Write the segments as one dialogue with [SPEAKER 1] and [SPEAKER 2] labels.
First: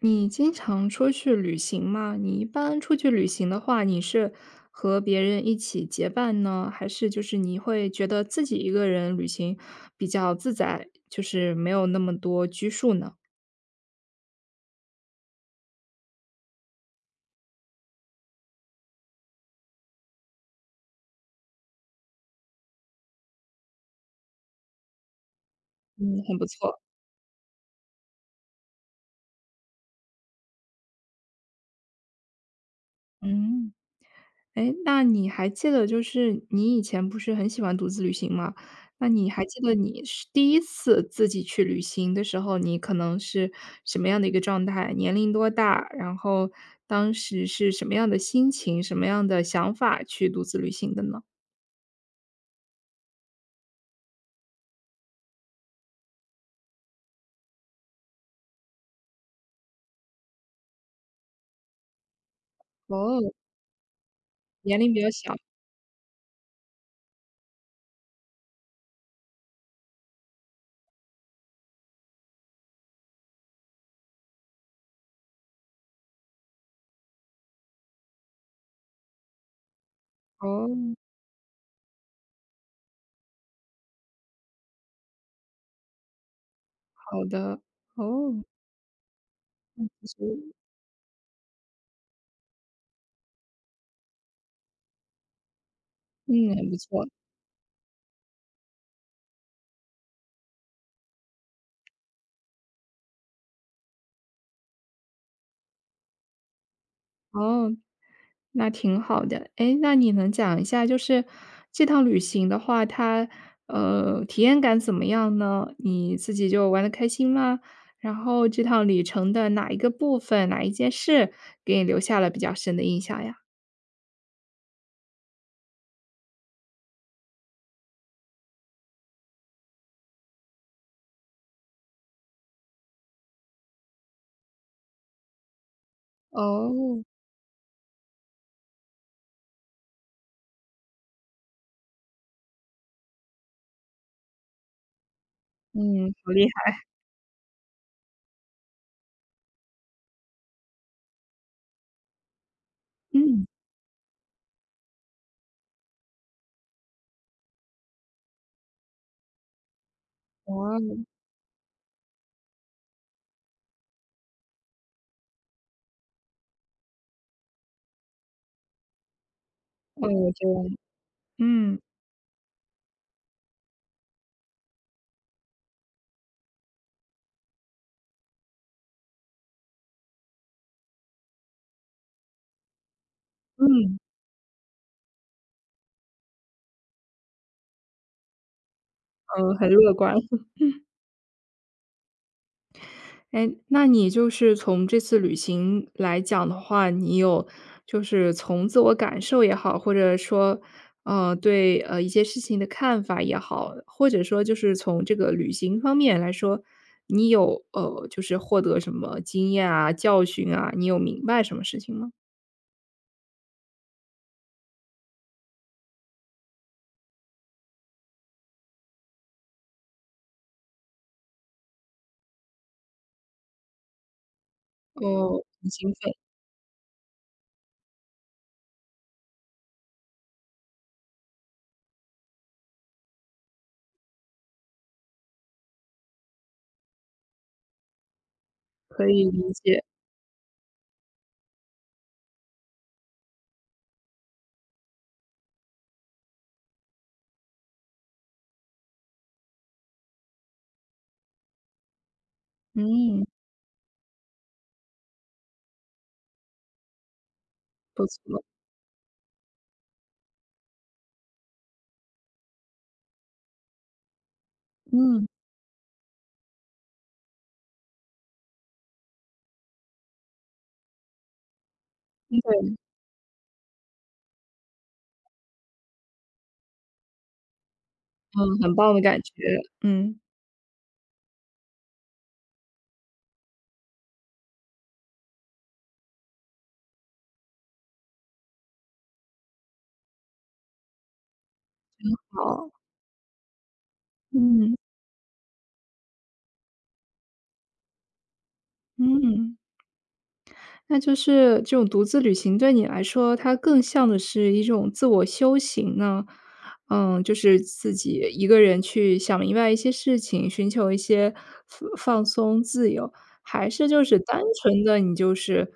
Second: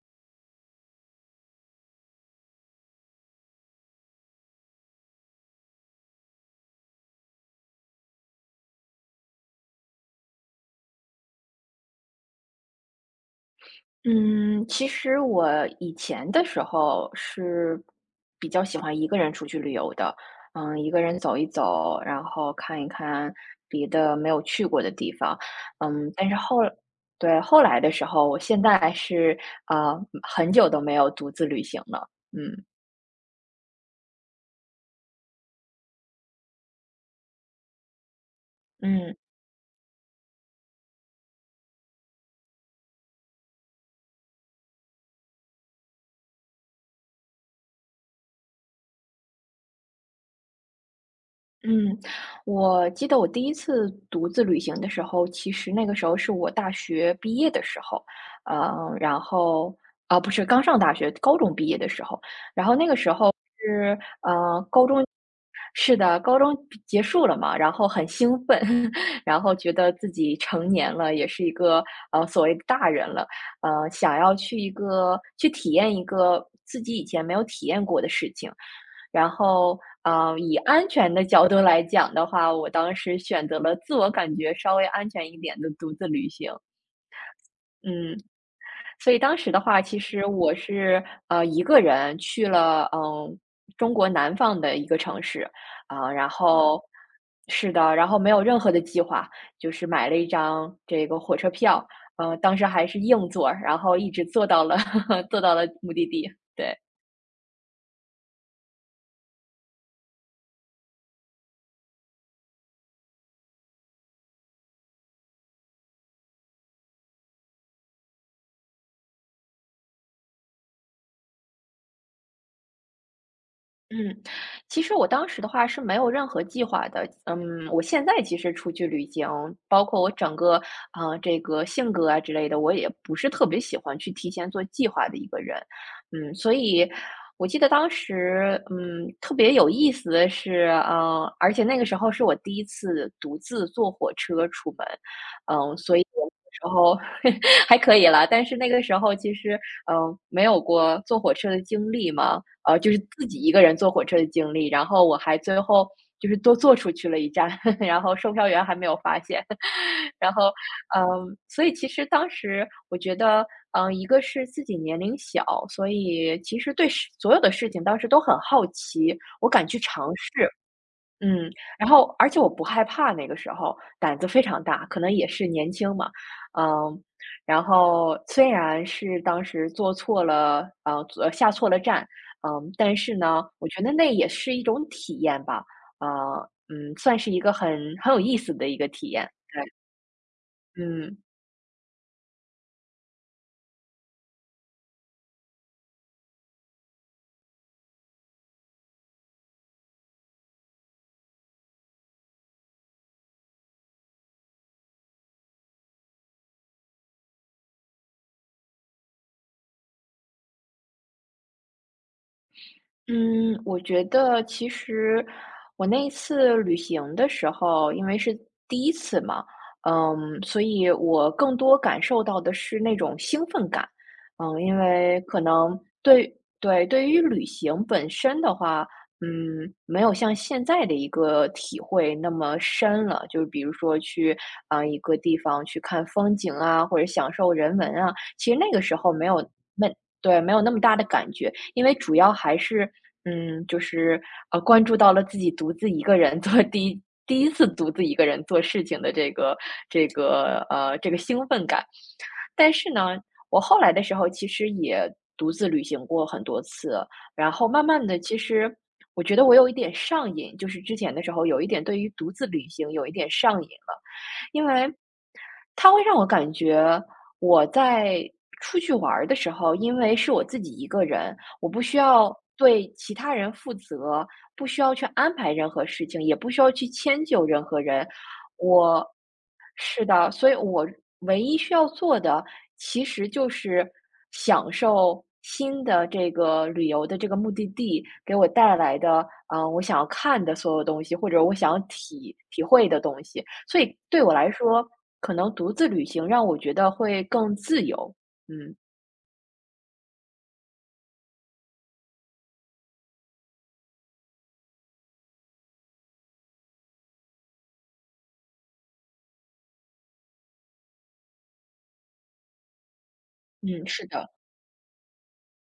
[SPEAKER 1] 你经常出去旅行吗？你一般出去旅行的话，你是和别人一起结伴呢，还是就是你会觉得自己一个人旅行比较自在，就是没有那么多拘束呢？
[SPEAKER 2] 嗯，其实我以前的时候是比较喜欢一个人出去旅游的，嗯，一个人走一走，然后看一看别的没有去过的地方。嗯，
[SPEAKER 1] 嗯，
[SPEAKER 2] 但是
[SPEAKER 1] 很不
[SPEAKER 2] 后，
[SPEAKER 1] 错，
[SPEAKER 2] 对，后来的时候，我现在是呃很久都没有独自旅行了。嗯
[SPEAKER 1] 嗯。哎，那你还记得就是你以前不是很喜欢独自旅行吗？那
[SPEAKER 2] 嗯。
[SPEAKER 1] 你还记得你是第一次自己去旅行的时候，你可能是什么样的一个状态？年龄多大？然后当时是什么样的心情、什么样的想法去独自旅行的呢？
[SPEAKER 2] 嗯，我记得我第一次独自旅行的时候，其实那个时候是我大学毕业的时候，呃，然后啊，不是刚上大学，高中毕业的时候。然后那个时
[SPEAKER 1] 哦，
[SPEAKER 2] 候是呃，
[SPEAKER 1] 年
[SPEAKER 2] 高
[SPEAKER 1] 龄比
[SPEAKER 2] 中，
[SPEAKER 1] 较小。
[SPEAKER 2] 是的，高中结束了嘛，然后很兴奋，然后觉得自己成年了，也是一个所谓的大人了，呃，想要去一个去体验一个自己以前没有体验过的事情。然后呃，以安
[SPEAKER 1] 哦，
[SPEAKER 2] 全的角度来讲的话，我当时选择了自我感觉稍微安全一点的独自旅行。
[SPEAKER 1] 好的。
[SPEAKER 2] 嗯，
[SPEAKER 1] 哦，
[SPEAKER 2] 所以当时的话，其
[SPEAKER 1] 其实
[SPEAKER 2] 实我是一个人去了嗯中国南方的一个城市。啊，然哦
[SPEAKER 1] 嗯，很不
[SPEAKER 2] 后
[SPEAKER 1] 错。
[SPEAKER 2] 是的，然后没有任何的计划，就是买了一张这个火车票。呃，当时还是硬座儿，然后一直坐到了 坐到了目的地。对。
[SPEAKER 1] 哦。那挺好的。哎，那你能讲一下，就是这趟旅行的话，它，体验感怎么样呢？你自己就玩的开心吗？然后这趟旅程的哪一个部分、哪一件事给你留下了比较深的印象呀？
[SPEAKER 2] 嗯，其实我当时的话是没有任何计划的。嗯，我现在其实出去旅行，包括我整个这个性格啊之类的，我也不是特别喜欢去提前做计划的一个人。嗯，所以
[SPEAKER 1] 哦。
[SPEAKER 2] 我记得当时嗯特别有意思的是，而且那个时候是我第一次独自坐火车出门，嗯，所以
[SPEAKER 1] 嗯，
[SPEAKER 2] 我
[SPEAKER 1] 好厉
[SPEAKER 2] 那个时
[SPEAKER 1] 害。
[SPEAKER 2] 候 还可以啦。但是那个时候其实没有过坐火车的经历嘛。呃，就是自己
[SPEAKER 1] 嗯。
[SPEAKER 2] 一个人坐火车的经历，然后我还最后就是多坐出去了一站，然后售票员还没有发现。然后，
[SPEAKER 1] 哇，
[SPEAKER 2] 嗯，所以其实当时我觉得，嗯，一个是自己年龄小，所以其实所有的事情当时都很好奇，我敢去
[SPEAKER 1] 哦，
[SPEAKER 2] 尝
[SPEAKER 1] 这
[SPEAKER 2] 试。
[SPEAKER 1] 样。
[SPEAKER 2] 嗯，
[SPEAKER 1] 嗯，
[SPEAKER 2] 然后而且我不害怕，那个时候胆子非常大，可能也是年轻嘛。嗯，然后虽然是当时坐错了站，嗯，但是呢，我觉得
[SPEAKER 1] 嗯，
[SPEAKER 2] 那也是一种体验吧，呃，嗯，算是一个很有意思的一个体验。
[SPEAKER 1] 很乐观。
[SPEAKER 2] 嗯。
[SPEAKER 1] 哎，那你就是从这次旅行来讲的话，你有就是从自我感受也好，或者说，对,一些事情的看法也好，或者说就是从这个旅行方面来说，你有就是获得什么经验啊、教训啊，你有明白什么事情吗？
[SPEAKER 2] 嗯，我觉得其实我那一次旅行的时候，因为是第一次嘛，嗯，所以我更多感受到的是那种兴奋感。嗯，因为
[SPEAKER 1] 哦，
[SPEAKER 2] 可
[SPEAKER 1] 很
[SPEAKER 2] 能
[SPEAKER 1] 兴奋，
[SPEAKER 2] 对于旅行本身的话，嗯，没有像现在的一个体会那么深了，就是比如说去一个地方去看风景啊，或者享受人文啊，其实那个时
[SPEAKER 1] 可
[SPEAKER 2] 候没
[SPEAKER 1] 以
[SPEAKER 2] 有
[SPEAKER 1] 理解，
[SPEAKER 2] 那。对，没有那么大的感觉。因为主要还是嗯，就是关注到了自己独自一个人做第一第一次独自一个人做事情的这个兴奋感。但是呢，
[SPEAKER 1] 嗯，
[SPEAKER 2] 我后来的时候其实也独自旅行过很多次，然后慢慢
[SPEAKER 1] 不
[SPEAKER 2] 的，其
[SPEAKER 1] 错，
[SPEAKER 2] 实我觉得我有一点上瘾，就是之前的时候有一点对于独自旅行有一点上瘾了。因为
[SPEAKER 1] 嗯，
[SPEAKER 2] 它会让我感觉我在出去玩儿的时候，因为是我自己一个人，我不需要
[SPEAKER 1] 对，
[SPEAKER 2] 对其他人负责，不需要去安排任何事情，也不需要去迁就任何人。
[SPEAKER 1] 嗯，很棒的
[SPEAKER 2] 我
[SPEAKER 1] 感觉，
[SPEAKER 2] 是
[SPEAKER 1] 嗯，
[SPEAKER 2] 的，所以我唯一需要做的，其实就是享受新的这个旅游的这个目的地给我带来的，嗯，我想要看的所有东西，或者我想要体体
[SPEAKER 1] 好，
[SPEAKER 2] 会的东西。所以对我来
[SPEAKER 1] 嗯
[SPEAKER 2] 说，可能独自旅行让我觉得会更自由。嗯
[SPEAKER 1] 嗯。那就是这种独自旅行对你来说，它更像的是一种自我修行呢？嗯，就是自己一个人去想明白一些事情，寻求一些放松、自由，还
[SPEAKER 2] 嗯，
[SPEAKER 1] 是就
[SPEAKER 2] 是
[SPEAKER 1] 是
[SPEAKER 2] 的。
[SPEAKER 1] 单纯的你就是，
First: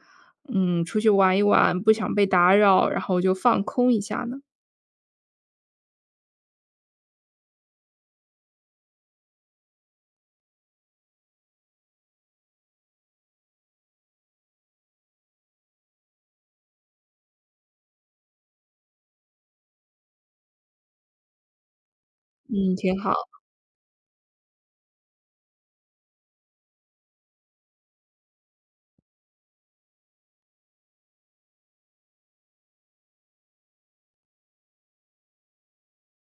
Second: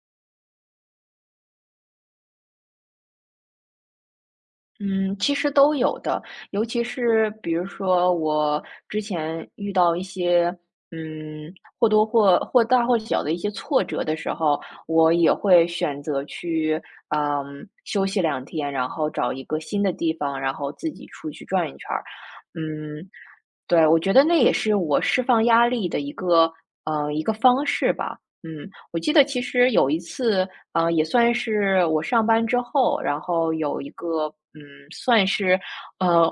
[SPEAKER 1] 嗯，出去玩一玩，不想被打扰，然后就放空一下呢？
[SPEAKER 2] 嗯，其实都有的，尤其是比如说我之前遇到一些嗯，或大或小的一些挫折的时候，我也会选择去嗯，休息两天，然后找一个新的地方，然后自己出去转一圈儿。
[SPEAKER 1] 嗯，挺
[SPEAKER 2] 嗯，
[SPEAKER 1] 好，
[SPEAKER 2] 对，我觉得那也是我释放压力的一个呃，一个方式吧。嗯，我记得其实有一次，呃，也算是我上班之后，然后有一个，嗯，算是，呃，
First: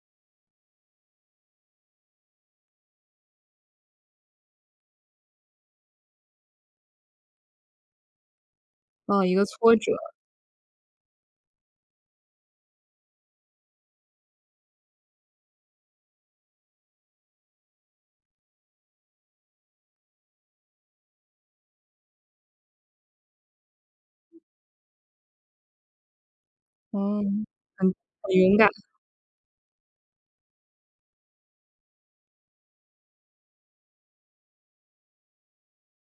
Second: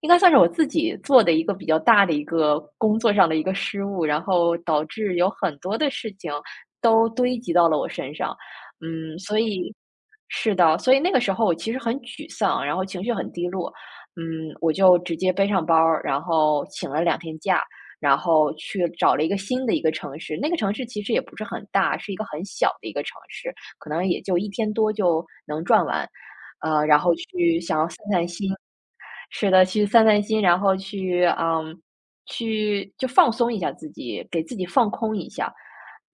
[SPEAKER 2] 应该算是我自己做的一个比较大的一个工作上的一个失误，然后导致有很多的事情都堆积到了我身上。嗯，
[SPEAKER 1] 啊，一
[SPEAKER 2] 所
[SPEAKER 1] 个
[SPEAKER 2] 以
[SPEAKER 1] 挫折，
[SPEAKER 2] 是的，所以那个时候我其实很沮丧，然后情绪很低落。嗯，我就直接背上包儿，然后请了两天假，然后去找了一个新的一个城市。那个城市其实也不是很大，是一个很小的一个城市。可能也就一天多就能赚完，呃，然后
[SPEAKER 1] 嗯，
[SPEAKER 2] 去想
[SPEAKER 1] 很
[SPEAKER 2] 要散散
[SPEAKER 1] 很
[SPEAKER 2] 心。
[SPEAKER 1] 勇敢，
[SPEAKER 2] 是的，去散散心，然后去嗯，去就放松一下自己，给自己放空一下。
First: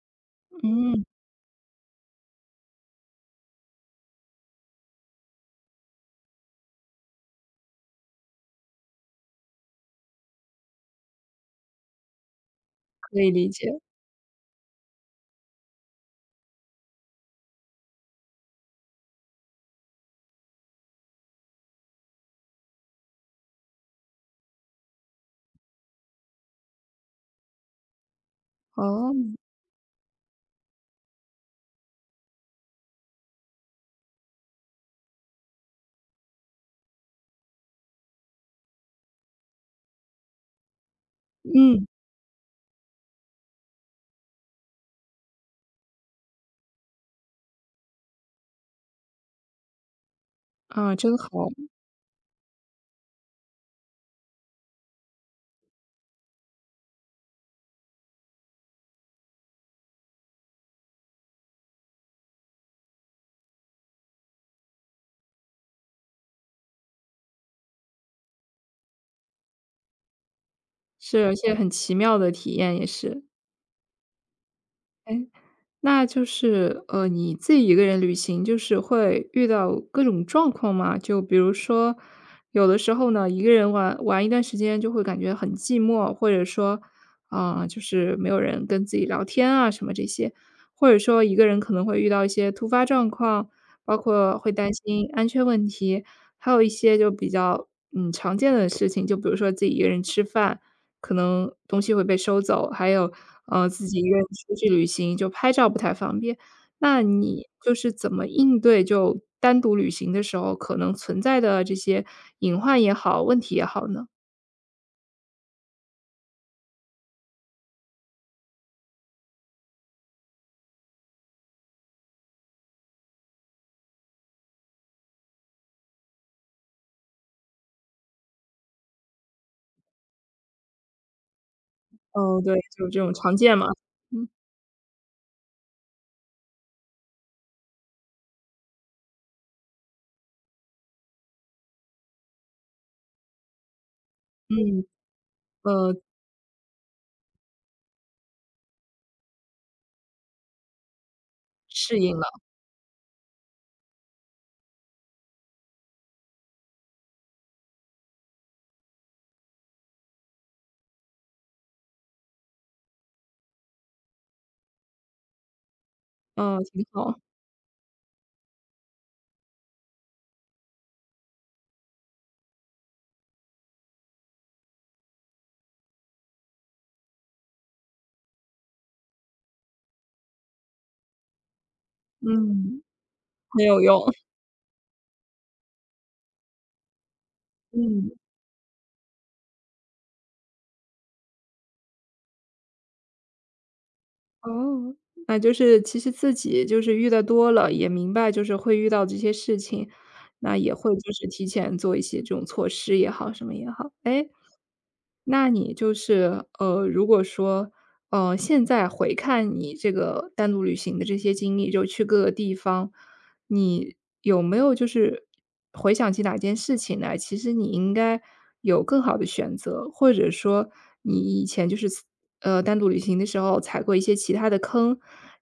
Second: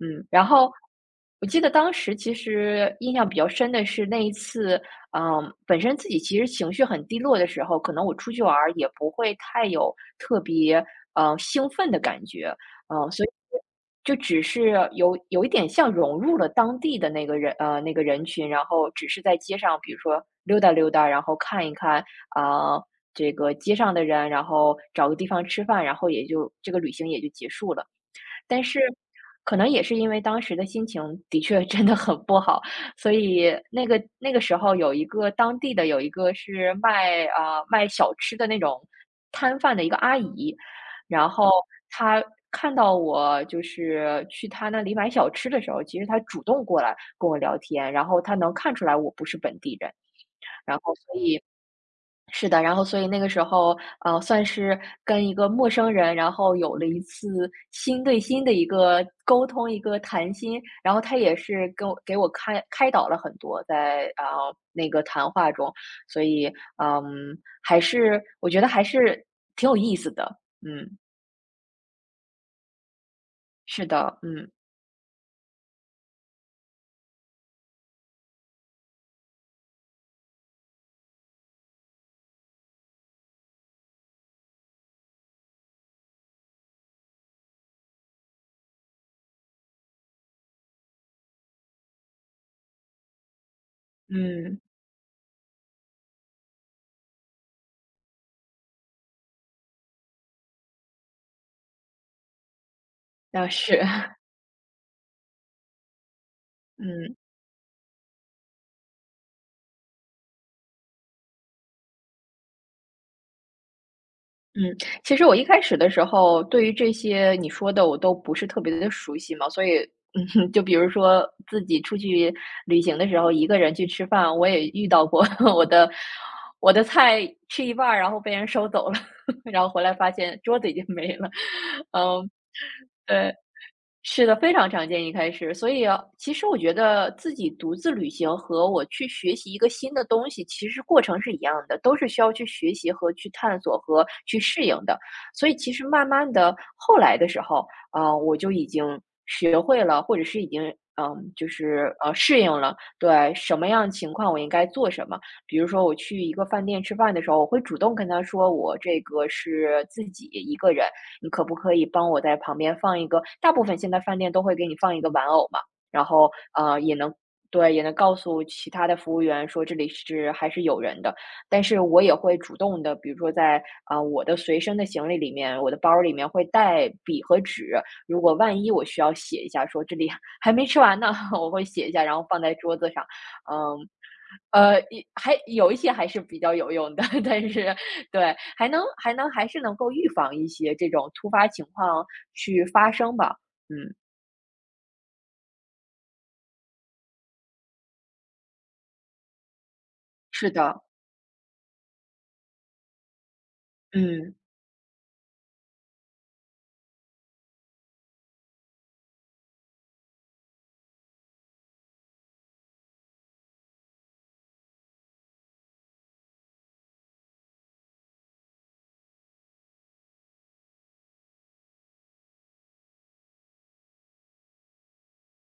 [SPEAKER 2] 嗯，然后
[SPEAKER 1] 嗯，
[SPEAKER 2] 我记得当时其实印象比较深的是那一次，嗯，本身自己其实情绪很低落的时候，可能我出去玩儿也不会太有特别嗯兴奋的感觉。嗯，
[SPEAKER 1] 可
[SPEAKER 2] 所以
[SPEAKER 1] 以理解，
[SPEAKER 2] 就只是有一点像融入了当地的那个人呃那个人群，然后只是在街上，比如说溜达溜达，然后看一看啊、这个街上的人，然后找个地方吃饭，然后也就这个旅行也就结束了。但是
[SPEAKER 1] 哦，
[SPEAKER 2] 可能也是因为当时的心情的确 真的很不好，所以那个时候有一个当地的有一个是卖卖小吃的那种摊贩的一个阿姨，然后
[SPEAKER 1] 嗯，
[SPEAKER 2] 她看到我就是去她那里买小吃的时候，其实她主动过来跟我聊天，然后她能看出来我不是本地人。然
[SPEAKER 1] 啊，
[SPEAKER 2] 后所
[SPEAKER 1] 真好，
[SPEAKER 2] 以是的，然后所以那个时候，呃，算是跟一个陌生人，然后有了一次心对心的一个沟通，一个谈心，然后他也是给我开导了很多在呃那个谈话中。所以嗯，还是我觉得还是挺有意思的。嗯，
[SPEAKER 1] 是，而且很奇妙的体验也是。
[SPEAKER 2] 是的。嗯
[SPEAKER 1] 诶，那就是，你自己一个人旅行，就是会遇到各种状况吗？就比如说，有的时候呢，一个人玩玩一段时间就会感觉很寂寞，或者说，啊、就是没有人跟自己聊天啊，什么这些，或者说一个人可能会遇到一些突发状况，包括会
[SPEAKER 2] 嗯，
[SPEAKER 1] 担心安全问题，还有一些就比较常见的事情，就比如说自己一个人吃饭。可能东西会被收走，还有，
[SPEAKER 2] 那是，
[SPEAKER 1] 自己一个 人出去旅行，就拍照不太方便。那
[SPEAKER 2] 嗯。
[SPEAKER 1] 你就是怎么应对就单独旅行的时候可能存在的这些隐患也好，问题也好呢？
[SPEAKER 2] 嗯，其实我一开始的时候，对于这些你说的我都不是特别的熟悉嘛，所以嗯哼，就比如说自己出去旅行的时候，一个人去吃饭，我也遇到过 我的我的菜吃一半儿，然后被人收走了，然后回来发现桌子已经没了。嗯，
[SPEAKER 1] 哦，对，就是这种
[SPEAKER 2] 对。
[SPEAKER 1] 常见嘛。
[SPEAKER 2] 是
[SPEAKER 1] 嗯，
[SPEAKER 2] 的，非常常见一开始。所以啊其实我觉得自己独自旅行和我去学习一个新的东西，其实过程是一样的，都是需要去学习和去探索和去适应
[SPEAKER 1] 嗯，
[SPEAKER 2] 的。所以其实
[SPEAKER 1] 呃，
[SPEAKER 2] 慢慢的后来的时候，啊，我就已经学会了，或者是已经嗯，就是，
[SPEAKER 1] 适
[SPEAKER 2] 呃，
[SPEAKER 1] 应了，
[SPEAKER 2] 适应了。对，什么样情况我应该做什么。比如说我去一个饭店吃饭的时候，我会主动跟他说我这个是自己一个人，你可不可以帮我在旁边放一个，大部分现在饭店都会给你放一个玩偶嘛。然后，
[SPEAKER 1] 嗯，
[SPEAKER 2] 呃，
[SPEAKER 1] 挺
[SPEAKER 2] 也能
[SPEAKER 1] 好，
[SPEAKER 2] 对，也能告诉其他的服务员说这里是还是有人的。但是我也会主动的，比如说在啊，呃我的随身的行李里面，我的包里面会带笔和纸，如果万一我需要写一下说这里 还没吃完呢，我会写一下，然后放在桌
[SPEAKER 1] 嗯，
[SPEAKER 2] 子上。
[SPEAKER 1] 很
[SPEAKER 2] 嗯，
[SPEAKER 1] 有用，
[SPEAKER 2] 还有一些还是比较有用的，但是
[SPEAKER 1] 嗯。
[SPEAKER 2] 对，还能还能还是能够预防一些这种突发情况去发生吧。嗯，
[SPEAKER 1] 哦，那就是其实自己就是遇得多了，也明白就是会遇到这些事情，
[SPEAKER 2] 是
[SPEAKER 1] 那也
[SPEAKER 2] 的，
[SPEAKER 1] 会就是提前做一些这种措施也好，什么也好。哎，
[SPEAKER 2] 嗯，
[SPEAKER 1] 那你就是如果说，现在回看你这个单独旅行的这些经历，就去各个地方你有没有就是回想起哪件事情来，其实你应该有更好的选择，或者说你以前就是单独旅行的时候踩过一些其他的坑，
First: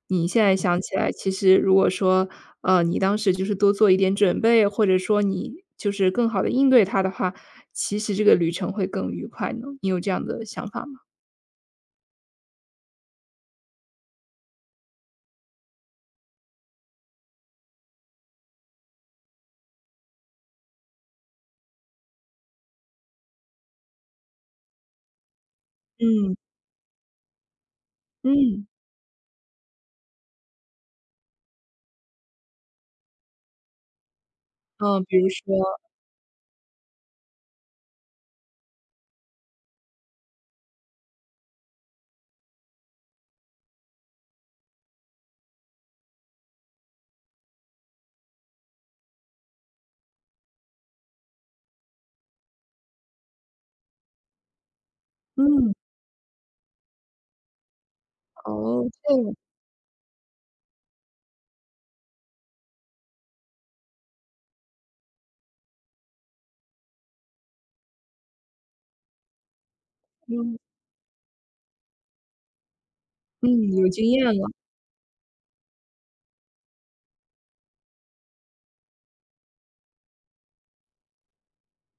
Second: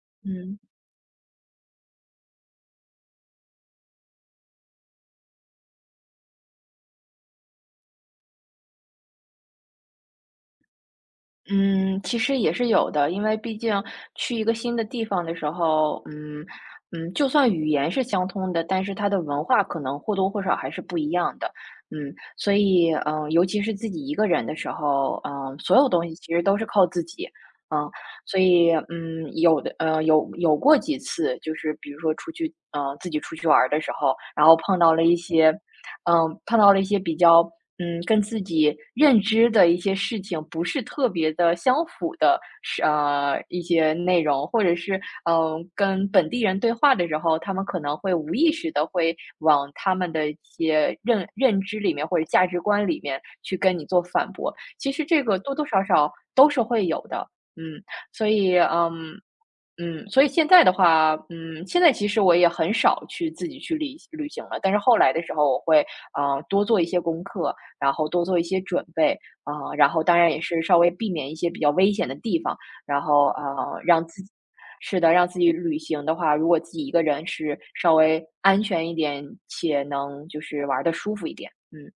[SPEAKER 1] 你现在
[SPEAKER 2] 嗯。
[SPEAKER 1] 想起来，其实如果说你当时就是多做一点准备，或者说你就是更好的应对它的话，其实这个旅程会更愉快呢？你有这样的想法吗？
[SPEAKER 2] 嗯，其实也是有的，因为毕竟去一个新的地方的时候，嗯，就算语言是相通的，但是它的文化可能或多或少还是不一样的。嗯，所以嗯，尤其是自己一个人的时候，嗯，所有东西其
[SPEAKER 1] 嗯
[SPEAKER 2] 实都是靠自己。嗯，所
[SPEAKER 1] 嗯
[SPEAKER 2] 以嗯，有过几次，就是比如说出去，嗯自己出去玩儿的时候，然后碰到
[SPEAKER 1] 嗯，
[SPEAKER 2] 了
[SPEAKER 1] 比
[SPEAKER 2] 一
[SPEAKER 1] 如
[SPEAKER 2] 些
[SPEAKER 1] 说
[SPEAKER 2] 嗯，碰到了一些比较嗯跟自己认知的一些事情不是特别的相符的是一些内容，或者是嗯、跟本地人对话的时候，他们可能会无意识的会往他们的一些认知里面或者价值观里面去跟你做反驳。其实这个多多
[SPEAKER 1] 嗯
[SPEAKER 2] 少少都是会有的，嗯，所以
[SPEAKER 1] 哦这
[SPEAKER 2] 嗯。
[SPEAKER 1] 样，
[SPEAKER 2] 嗯，所以现在的话，嗯，现在其实我也很少去自己去旅行了，但是后来的时候，我会多做一些功课，然后多做一些准备，啊、然后当然也是稍微避免一些比较危险的地方，然后
[SPEAKER 1] 嗯有经
[SPEAKER 2] 让自
[SPEAKER 1] 验
[SPEAKER 2] 己
[SPEAKER 1] 了。
[SPEAKER 2] 是的，让自己旅行的话，如果自己一个人是稍微安全一点，且能就是玩的舒服一点，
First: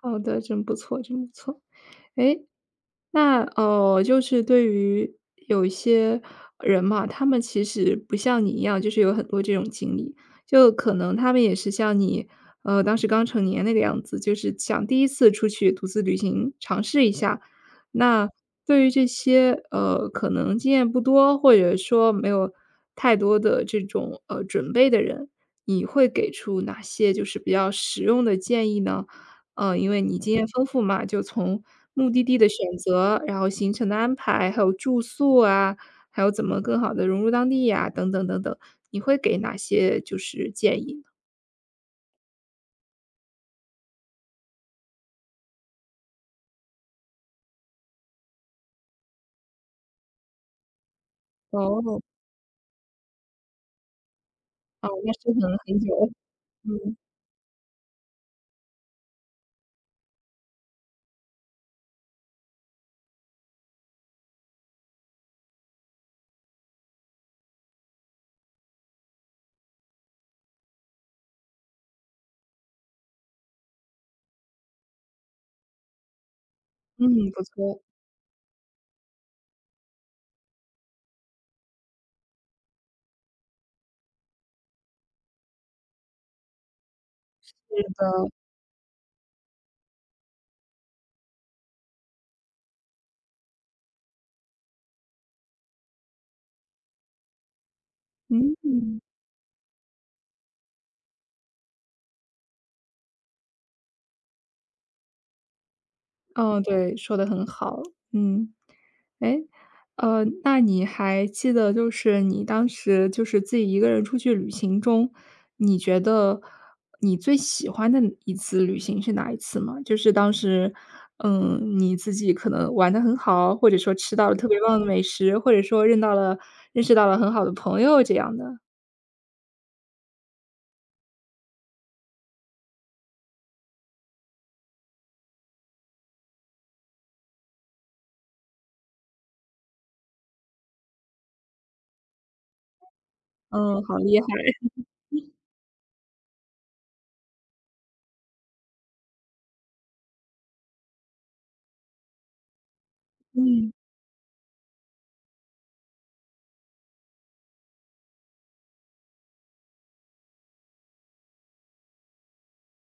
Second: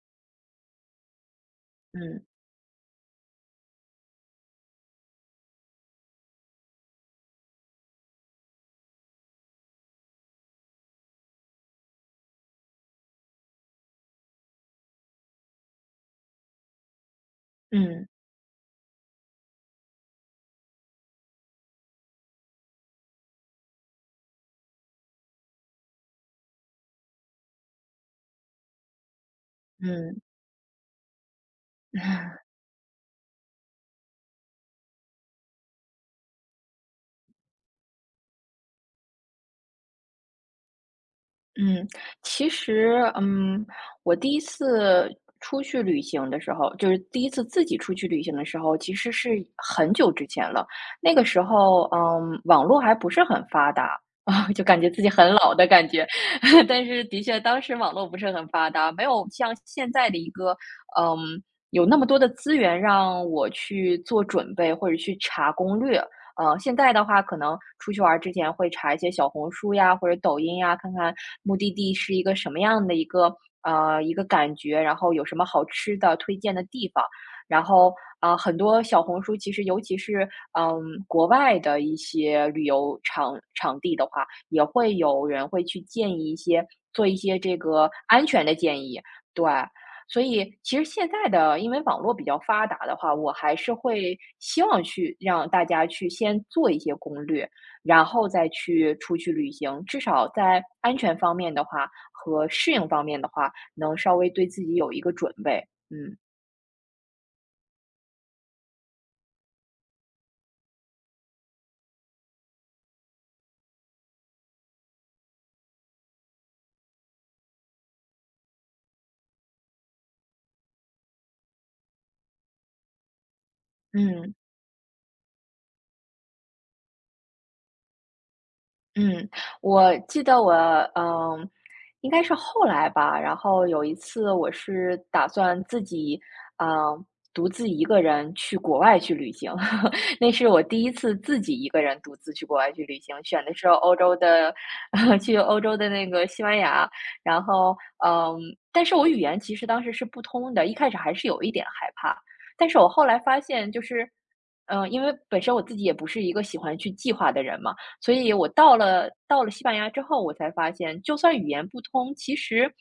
[SPEAKER 1] 好的，真不错，真不错。
[SPEAKER 2] 嗯
[SPEAKER 1] 诶，那就是对于有一些人嘛，他们其实不像你一样，就是有很多这种经历，就可能他们也是像你，当时刚成年那个样子，就是想第一次出去独自旅行尝试一下。
[SPEAKER 2] 嗯
[SPEAKER 1] 那对于这些可能经验不多，或者说没有太多的这种准备的人，你会给出哪些就是比较实用的建议呢？嗯，因为你
[SPEAKER 2] 嗯。
[SPEAKER 1] 经验丰富嘛，就从目的地的选择，然后行程的安排，还有住宿啊，还有怎么更好的融入当地呀，等等等等，你会给哪些就是建议呢？
[SPEAKER 2] 嗯，其实，嗯，我第一次出去旅行的时候，就是第一次自己出去旅行的时候，其实是很久之前了。那个时候，
[SPEAKER 1] 哦，
[SPEAKER 2] 嗯，网络还不是很发达啊，就感
[SPEAKER 1] 哦，
[SPEAKER 2] 觉自己
[SPEAKER 1] 那是
[SPEAKER 2] 很老
[SPEAKER 1] 了
[SPEAKER 2] 的
[SPEAKER 1] 很
[SPEAKER 2] 感觉。
[SPEAKER 1] 久，
[SPEAKER 2] 但
[SPEAKER 1] 嗯，
[SPEAKER 2] 是的确，当时网络不是很发达，没有像现在的一个，嗯，有那么多的资源让我去做准备或者去查攻略。现在的话可能出去玩儿之前会查一些小红书呀，或者抖音呀，看看目的地是一个什么样的一个一个感觉，然后有什么好吃的推荐的地方。
[SPEAKER 1] 嗯，不
[SPEAKER 2] 然
[SPEAKER 1] 错，
[SPEAKER 2] 后，很多小红书其实尤其是，嗯，国外的一些旅游场地的话，也会有人会去建议一些做一些这个安
[SPEAKER 1] 嗯。
[SPEAKER 2] 全的建议，对。所以其实现在的，因为网络比较发达的话，我还是会希望去让大家去先做一些攻略，然后再去出去旅行。至少在安全方面的话和适应方面的话，能稍微对自己有一个准备。嗯。
[SPEAKER 1] 嗯，对，说的很好，嗯。诶，那你还记得就是你当时就是自己一个人出去旅行中，你觉得你最喜欢的一次旅行是哪一次吗？就是当时，嗯，你自己可能玩的很好，或者说吃到了
[SPEAKER 2] 嗯。
[SPEAKER 1] 特别棒的美食，或者说认识到了很好的朋友这样的。
[SPEAKER 2] 嗯，我记得我嗯，应该是后来吧。然后有一次，我是打算自己，嗯，独自一个人去国外去旅行。那是我第一次自己一个人独自去国外去旅行，选的是
[SPEAKER 1] 嗯，好
[SPEAKER 2] 欧洲
[SPEAKER 1] 厉害，
[SPEAKER 2] 的，去欧洲的那个西班牙。然后，嗯，但是我语言其实当时是不通的，一开始还是有一点害怕。但是我后来发
[SPEAKER 1] 嗯，
[SPEAKER 2] 现，就是，嗯，因为本身我自己也不是一个喜欢去计划的人嘛。所以我到了西班牙之后，我才发现，就算语言不通，其实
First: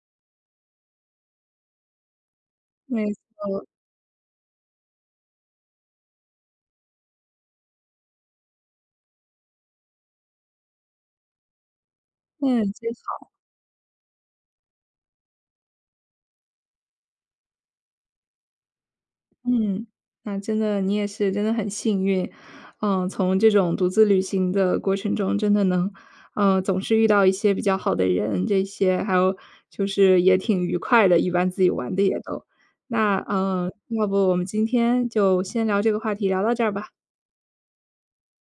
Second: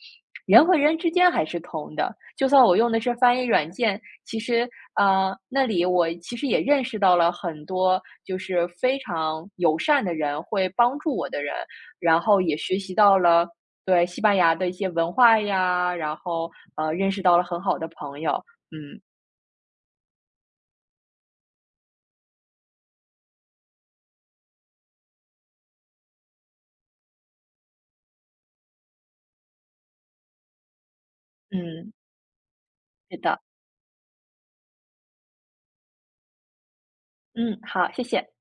[SPEAKER 2] 人和人之间还是通的。就算我用的
[SPEAKER 1] 对，
[SPEAKER 2] 是翻译软件，其实那里我其实也认识到了很多就是非常友善的人，会帮助我的人，然后也
[SPEAKER 1] 嗯，
[SPEAKER 2] 学
[SPEAKER 1] 谢
[SPEAKER 2] 习到
[SPEAKER 1] 谢。
[SPEAKER 2] 了对西班牙的一些文化呀，然后认识到了很好的朋友。嗯
[SPEAKER 1] 嗯，那真的你也是真的很幸运，嗯，从这种独自旅行的过程中，真的能，总是遇到一些比较好的人，这些还有就是也挺愉快的，一般自己
[SPEAKER 2] 嗯，
[SPEAKER 1] 玩的也都。那，
[SPEAKER 2] 是的，
[SPEAKER 1] 嗯，要不我们今天就先聊这个话题，聊到这儿吧。
[SPEAKER 2] 嗯，好，谢谢。